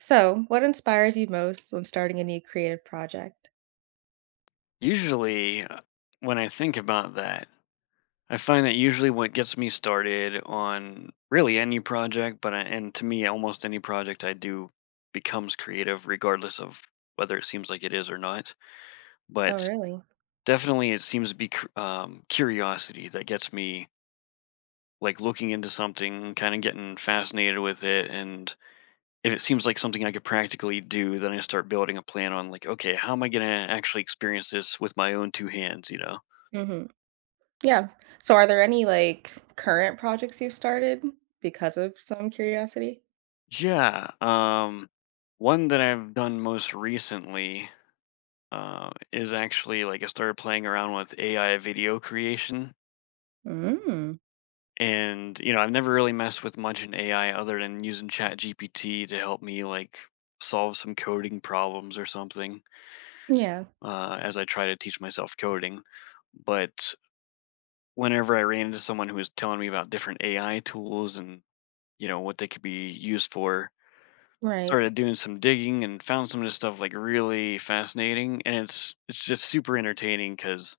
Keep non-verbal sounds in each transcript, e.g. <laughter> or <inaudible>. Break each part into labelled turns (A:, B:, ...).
A: So, what inspires you most when starting a new creative project?
B: Usually, when I think about that, I find that usually what gets me started on really any project, but I, and to me, almost any project I do becomes creative, regardless of whether it seems like it is or not. But
A: Oh, really?
B: definitely, it seems to be curiosity that gets me like looking into something, kind of getting fascinated with it. And if it seems like something I could practically do, then I start building a plan on like, okay, how am I going to actually experience this with my own two hands,
A: Hmm Yeah. So, are there any like current projects you've started because of some curiosity?
B: Yeah. One that I've done most recently is actually like I started playing around with AI video creation.
A: Mm.
B: And, you know, I've never really messed with much in AI other than using Chat GPT to help me like solve some coding problems or something
A: Yeah.
B: as I try to teach myself coding. But whenever I ran into someone who was telling me about different AI tools and, what they could be used for,
A: Right.
B: started doing some digging and found some of this stuff like really fascinating and it's just super entertaining because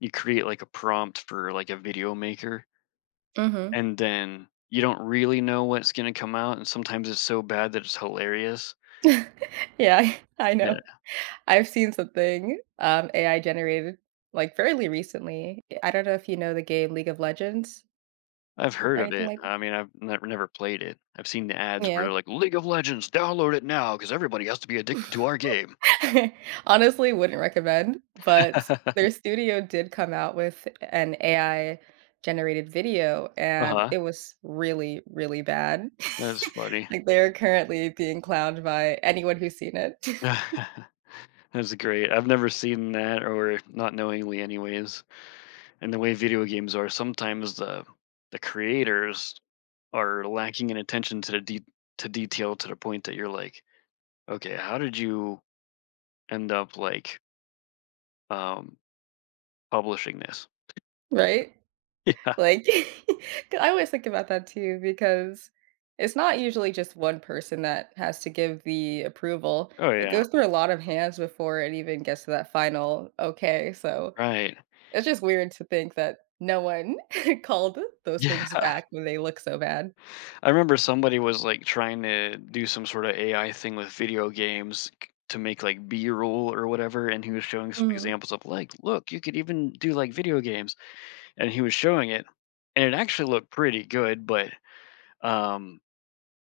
B: you create like a prompt for like a video maker
A: hmm
B: and then you don't really know what's going to come out and sometimes it's so bad that it's hilarious.
A: <laughs> yeah, I know.
B: Yeah,
A: I've seen something AI generated like fairly recently. I don't know if you know the game League of Legends
B: I've
A: or
B: heard of
A: anything
B: it.
A: like.
B: I mean, I've never played it. I've seen the ads where
A: Yeah.
B: they're like, League of Legends, download it now, because everybody has to be addicted to our game.
A: <laughs> Honestly, wouldn't recommend, but
B: <laughs>
A: their studio did come out with an AI generated video, and
B: Uh-huh.
A: it was really, really bad. <laughs>
B: That's funny.
A: Like, they're currently being clowned by anyone who's seen it. <laughs>
B: <laughs> That's great. I've never seen that, or not knowingly anyways. And the way video games are, sometimes the creators are lacking in attention to the to detail to the point that you're like, okay, how did you end up like um, publishing this?
A: Right?
B: <laughs> Yeah.
A: Like, <laughs> 'cause I always think about that too because it's not usually just one person that has to give the approval.
B: Oh
A: It
B: yeah.
A: goes through a lot of hands before it even gets to that final okay. So
B: Right.
A: it's just weird to think that no one <laughs> called those
B: Yeah.
A: things back when they look so bad.
B: <laughs> I remember somebody was like trying to do some sort of AI thing with video games to make like B-roll or whatever, and he was showing some
A: Mhm.
B: examples of like, look, you could even do like video games, and he was showing it, and it actually looked pretty good, but um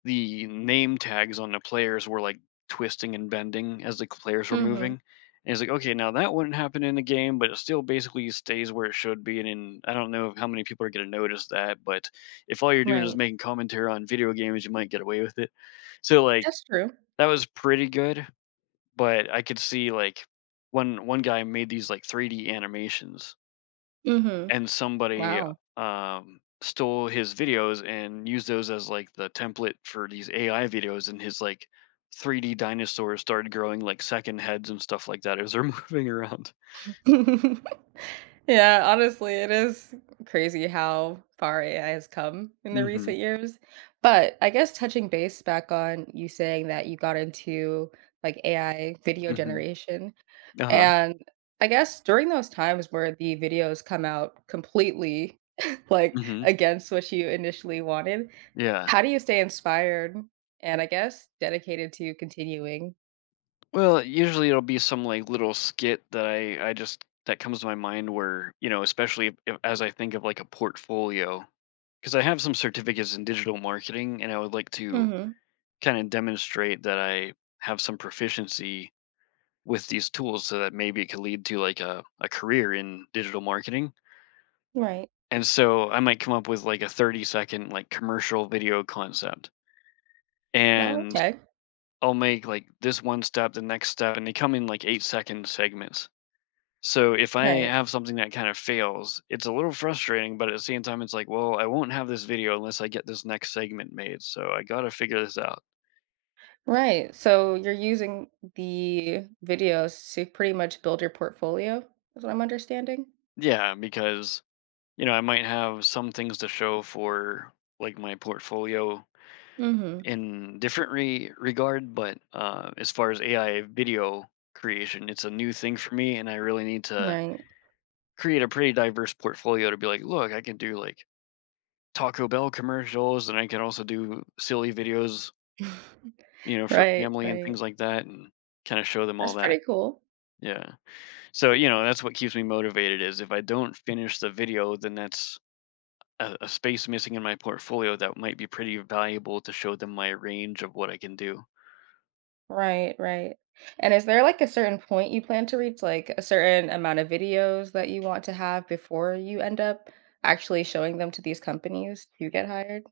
B: the name tags on the players were like twisting and bending as the players were
A: Mhm.
B: moving. And it's like, okay, now that wouldn't happen in the game, but it still basically stays where it should be. And in, I don't know how many people are going to notice that, but if all you're doing is
A: Right.
B: making commentary on video games, you might get away with it. So like
A: That's true.
B: that was pretty good, but I could see like one guy made these like 3D animations
A: Mhm.
B: and somebody,
A: Wow.
B: stole his videos and used those as, like, the template for these AI videos, and his, like, 3D dinosaurs started growing, like, second heads and stuff like that as they're <laughs> moving around.
A: <laughs> Yeah, honestly, it is crazy how far AI has come in the
B: Mhm,
A: recent years. But I guess touching base back on you saying that you got into like AI video
B: mhm.
A: generation.
B: Uh-huh,
A: And I guess during those times where the videos come out completely <laughs> like
B: mhm,
A: against what you initially wanted,
B: yeah.
A: how do you stay inspired and I guess dedicated to continuing?
B: Well, usually it'll be some, like, little skit that I just that comes to my mind where, you know, especially if as I think of, like, a portfolio because I have some certificates in digital marketing, and I would like to
A: Hmm
B: kinda demonstrate that I have some proficiency with these tools so that maybe it could lead to like a career in digital marketing.
A: Right.
B: And so I might come up with like a 30-second like commercial video concept
A: No,
B: and
A: okay.
B: I'll make like this one step, the next step, and they come in like 8 second segments. So if I
A: Right.
B: have something that kind of fails, it's a little frustrating, but at the same time, it's like, well, I won't have this video unless I get this next segment made. So I got to figure this out.
A: Right. So you're using the videos to pretty much build your portfolio, is what I'm understanding?
B: Yeah, because, you know, I might have some things to show for like my portfolio
A: Mhm.
B: in different regard, but as far as AI video creation, it's a new thing for me, and I really need to
A: Right.
B: create a pretty diverse portfolio to be like, look, I can do like Taco Bell commercials, and I can also do silly videos,
A: <laughs>
B: you know, for
A: Right,
B: family and
A: right.
B: things like that, and kind of show them
A: That's
B: all that.
A: pretty cool.
B: Yeah. So you know, that's what keeps me motivated. Is if I don't finish the video, then that's a space missing in my portfolio that might be pretty valuable to show them my range of what I can do.
A: Right, right. And is there, like, a certain point you plan to reach, like, a certain amount of videos that you want to have before you end up actually showing them to these companies to get hired?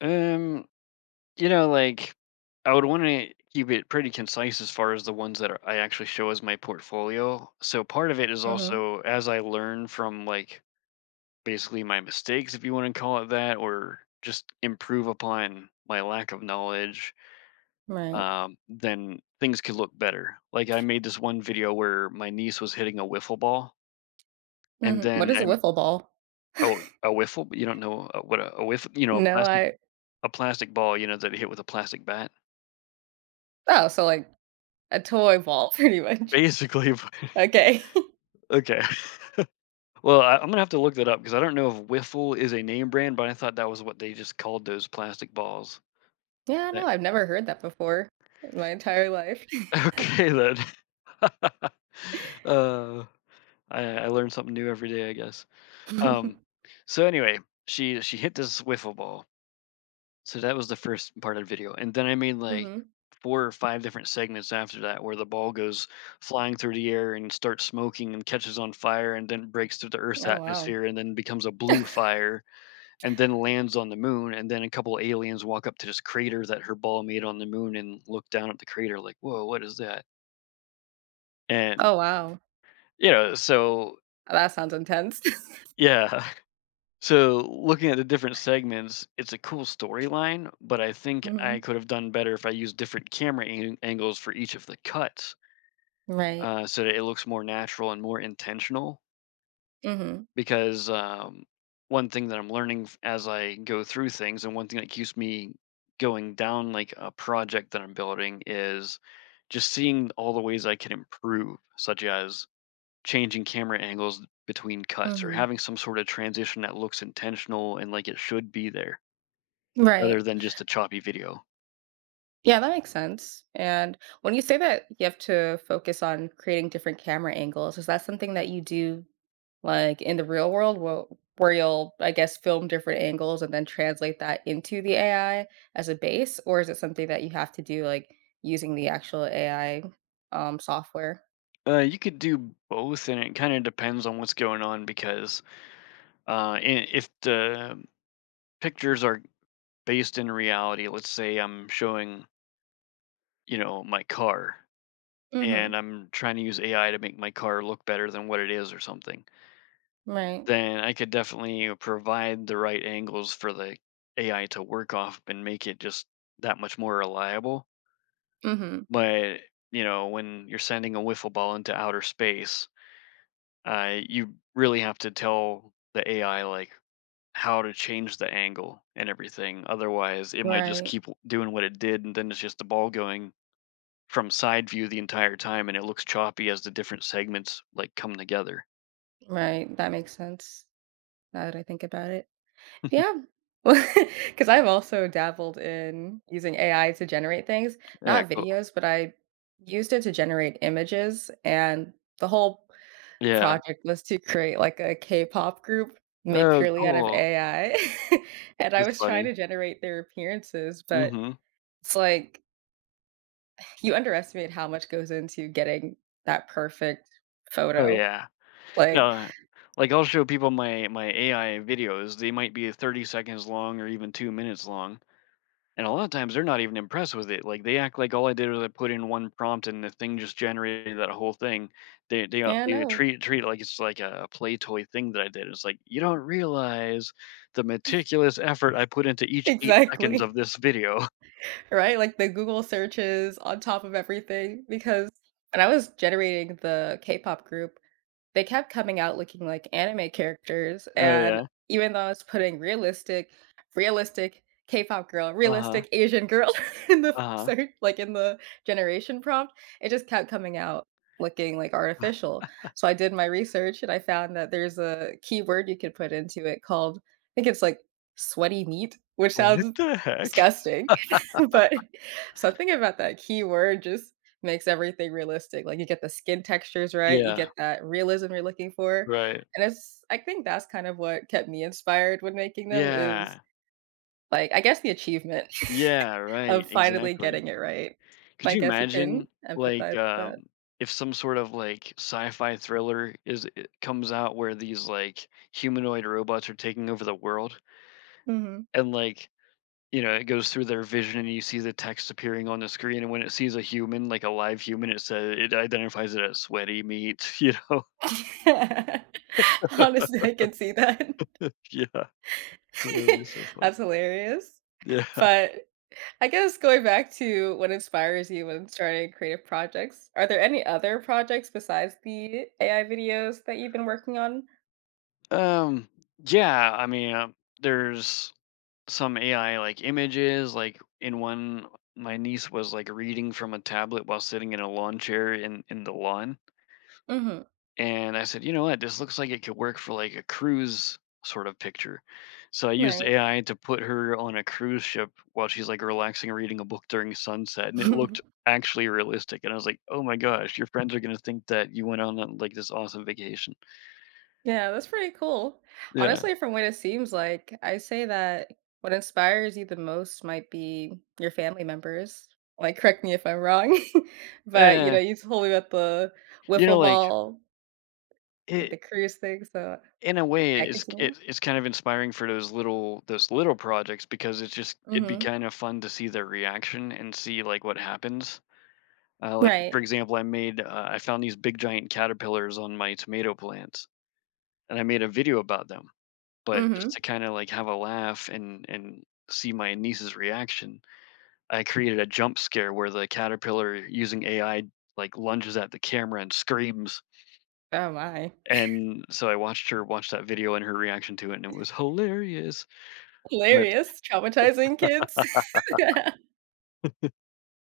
B: Um, you know, like I would want to keep it pretty concise as far as the ones that are, I actually show as my portfolio. So part of it is
A: Mhm.
B: also as I learn from like basically my mistakes, if you want to call it that, or just improve upon my lack of knowledge,
A: Right.
B: then things could look better. Like I made this one video where my niece was hitting a wiffle ball, and
A: Mhm. What
B: then
A: is a
B: I'm,
A: wiffle ball? <laughs>
B: oh, a wiffle. You don't know what a wiffle? You know,
A: No, I.
B: a plastic ball. You know that you hit with a plastic bat.
A: Oh, so, like, a toy ball <laughs> pretty much.
B: Basically. <laughs>
A: Okay.
B: Okay. Well, I, I'm gonna have to look that up because I don't know if wiffle is a name brand, but I thought that was what they just called those plastic balls.
A: Yeah, no,
B: That.
A: I've never heard that before in my entire life.
B: <laughs> Okay then. <laughs> uh I learn something new every day, I guess. Um,
A: <laughs>
B: so anyway, she hit this wiffle ball. So that was the first part of the video, and then I made like
A: Mhm.
B: 4 or 5 different segments after that where the ball goes flying through the air and starts smoking and catches on fire and then breaks through the Earth's
A: Oh, wow.
B: atmosphere and then becomes a blue fire and then lands on the moon and then a couple aliens walk up to this crater that her ball made on the moon and look down at the crater like, whoa, what is that? And
A: Oh, wow.
B: you know so
A: That sounds intense. <laughs>
B: Yeah. So, looking at the different segments, it's a cool storyline, but I think I
A: Mhm.
B: could have done better if I used different camera angles for each of the cuts,
A: Right.
B: so that it looks more natural and more intentional.
A: Mhm.
B: Because one thing that I'm learning as I go through things, and one thing that keeps me going down like a project that I'm building, is just seeing all the ways I can improve, such as changing camera angles between cuts or
A: Mhm.
B: having some sort of transition that looks intentional and like it should be there other
A: Right.
B: than just a choppy video.
A: Yeah, that makes sense. And when you say that you have to focus on creating different camera angles, is that something that you do like in the real world where you'll, I guess, film different angles and then translate that into the AI as a base? Or is it something that you have to do like using the actual AI software?
B: You could do both, and it kind of depends on what's going on because if the pictures are based in reality, let's say I'm showing, you know, my car
A: Mm-hmm.
B: and I'm trying to use AI to make my car look better than what it is or something,
A: Right.
B: then I could definitely provide the right angles for the AI to work off and make it just that much more reliable.
A: Mm-hmm.
B: But, you know, when you're sending a wiffle ball into outer space, you really have to tell the AI like how to change the angle and everything. Otherwise, it might just
A: Right.
B: keep doing what it did, and then it's just the ball going from side view the entire time, and it looks choppy as the different segments like come together.
A: Right. That makes sense now that I think about it. Yeah.
B: <laughs>
A: <laughs> because 'cause I've also dabbled in using AI to generate things,
B: Yeah,
A: not
B: cool.
A: videos, but I used it to generate images, and the whole
B: Yeah.
A: project was to create, like, a K-pop group made
B: Oh,
A: purely out of
B: cool.
A: AI, <laughs> and I
B: That's
A: was trying
B: funny.
A: to generate their appearances, but
B: Hmm.
A: it's like you underestimate how much goes into getting that perfect
B: Oh
A: photo,
B: yeah.
A: like.
B: Yeah. Like I'll show people my AI videos. They might be 30 seconds long or even 2 minutes long. And a lot of times they're not even impressed with it. Like they act like all I did was I put in one prompt and the thing just generated that whole thing. They they, uh,
A: Yeah,
B: they
A: no.
B: treat treat it like it's like a play toy thing that I did. It's like, you don't realize the meticulous effort I put into each 8 seconds
A: Exactly.
B: of
A: <laughs>
B: this video. <laughs>
A: Right? Like the Google searches on top of everything because when I was generating the K-pop group, they kept coming out looking like anime characters,
B: Oh
A: and
B: yeah.
A: even though I was putting realistic realistic K-pop girl,
B: Uh huh.
A: realistic Asian girl <laughs> in the
B: Uh
A: search like, in the generation prompt, it just kept coming out looking, like,
B: huh. <sighs> <laughs>
A: artificial. So I did my research, and I found that there's a keyword you could put into it called I think it's, like, "sweaty meat," which
B: What
A: sounds
B: the heck?
A: disgusting, <laughs> but something about that keyword just makes everything realistic, like, you get the skin textures right, you
B: Yeah.
A: get that realism you're looking for,
B: Right.
A: and it's I think that's kind of what kept me inspired when making them is,
B: Yeah.
A: like, I guess the achievement
B: Yeah.
A: <laughs>
B: Right.
A: of finally
B: Exactly.
A: getting it right.
B: Could
A: I
B: you
A: guess you can
B: imagine
A: empathize
B: like
A: with that.
B: if some sort of like sci-fi thriller is it comes out where these like humanoid robots are taking over the world,
A: Mhm.
B: and like, you know, it goes through their vision and you see the text appearing on the screen, and when it sees a human, like a live human, it says, it identifies it as sweaty meat. <laughs> You know? <laughs>
A: <laughs> Honestly, I can see that.
B: Yeah, that'd be so
A: <laughs>
B: fun.
A: That's hilarious,
B: Yeah.
A: but I guess going back to what inspires you when starting creative projects, are there any other projects besides the AI videos that you've been working on?
B: um yeah, I mean, there's some AI like images, like in one my niece was like reading from a tablet while sitting in a lawn chair in the lawn.
A: Mhm.
B: And I said, "You know what? This looks like it could work for like a cruise sort of picture." So I used
A: Right.
B: AI to put her on a cruise ship while she's like relaxing reading a book during sunset, and it looked
A: <laughs>
B: actually realistic. And I was like, "Oh my gosh, your friends are going to think that you went on, like, this awesome vacation."
A: Yeah, that's pretty cool.
B: Yeah.
A: Honestly, from what it seems like, I say that what inspires you the most might be your family members. Like, correct me if I'm wrong, <laughs> but you know,
B: Eh,
A: you told me about the
B: you know,
A: wiffle
B: like
A: ball and the
B: it
A: cruise thing. So,
B: in a way
A: yeah, continue.
B: it's kind of inspiring for those little projects because it's just, it'd be
A: Hmm
B: kind of fun to see their reaction and see like what happens. Like,
A: Right.
B: for example, I made, I found these big giant caterpillars on my tomato plants, and I made a video about them, but just
A: hmm
B: to kind of like have a laugh, and see my niece's reaction. I created a jump scare where the caterpillar, using AI, like, lunges at the camera and screams,
A: Oh my.
B: and so I watched her watch that video and her reaction to it, and it was hilarious. But
A: Hilarious. Traumatizing kids. <laughs> Yeah.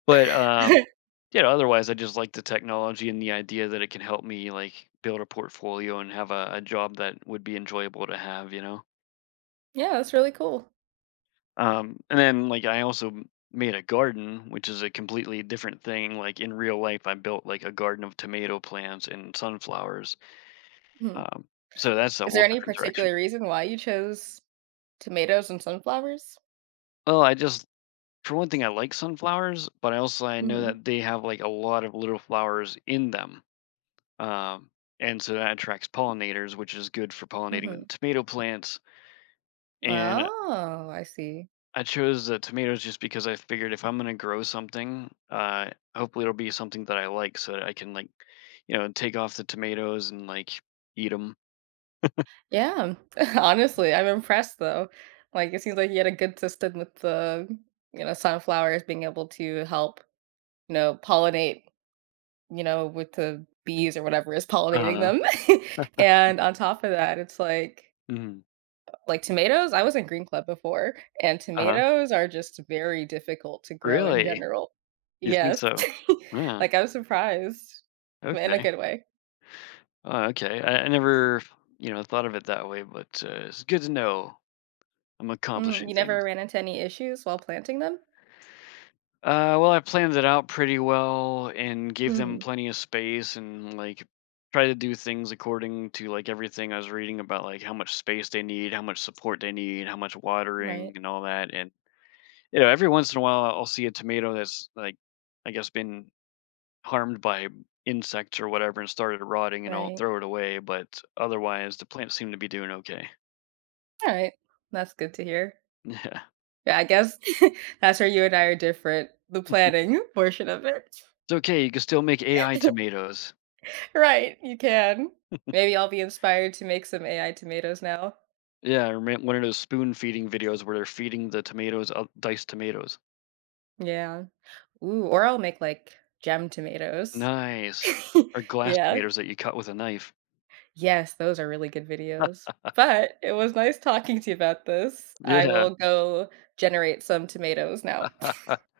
B: but
A: <laughs>
B: yeah, otherwise, I just like the technology and the idea that it can help me, like, build a portfolio and have a job that would be enjoyable to have, you know?
A: Yeah, that's really cool.
B: And then, like, I also m made a garden, which is a completely different thing, like, in real life, I built, like, a garden of tomato plants and sunflowers.
A: Mhm.
B: um, so that's a
A: Is
B: whole
A: there any
B: different direction.
A: particular reason why you chose tomatoes and sunflowers?
B: Well, I just, for one thing, I like sunflowers, but I also, I know
A: Mhm,
B: that they have, like, a lot of little flowers in them. Um, and so that attracts pollinators, which is good for pollinating
A: mhm.
B: the tomato plants. And
A: Oh, I see.
B: I chose the tomatoes just because I figured if I'm gonna grow something, hopefully it'll be something that I like, so that I can like, you know, take off the tomatoes and like eat them.
A: Yeah. <laughs> Honestly, I'm impressed, though. Like, it seems like you had a good system with the, you know, sunflowers being able to help, you know, pollinate, you know, with the bees or whatever is
B: Uh
A: pollinating
B: huh.
A: them. <laughs> And on top of that, it's like.
B: Hmm.
A: Like tomatoes, I was in Green Club before, and
B: Uh huh.
A: tomatoes are just very difficult to grow in
B: Really?
A: general.
B: You think
A: Yes. <laughs>
B: so? Yeah.
A: Like, I was surprised, but in a
B: Okay.
A: good way.
B: Okay. I never, you know, thought of it that way, but it's good to know. I'm
A: Mhm,
B: accomplishing
A: you never
B: things.
A: ran into any issues while planting them?
B: Well, I planned it out pretty well and gave them
A: Mhm,
B: plenty of space and like try to do things according to like everything I was reading about like how much space they need, how much support they need, how much watering
A: right,
B: and all that. And you know, every once in a while I'll see a tomato that's like I guess been harmed by insects or whatever and started rotting and I'll
A: right.
B: throw it away, but otherwise the plants seem to be doing okay. <laughs>
A: Alright, that's good to hear.
B: Yeah.
A: Yeah, I guess <laughs> that's where you and I are different, the planning <laughs> portion of it.
B: It's okay, you can still make AI
A: <laughs>
B: tomatoes.
A: Right, you can. Maybe I'll be inspired to make some AI tomatoes now.
B: Yeah, I remember one of those spoon feeding videos where they're feeding the tomatoes, diced tomatoes.
A: Yeah. Ooh, or I'll make, like, gem tomatoes.
B: Nice.
A: <laughs>
B: Or glass
A: Yeah.
B: tomatoes that you cut with a knife.
A: Yes, those are really good videos.
B: <laughs>
A: But it was nice talking to you about this. I
B: Yeah.
A: will go generate some tomatoes now.
B: <laughs>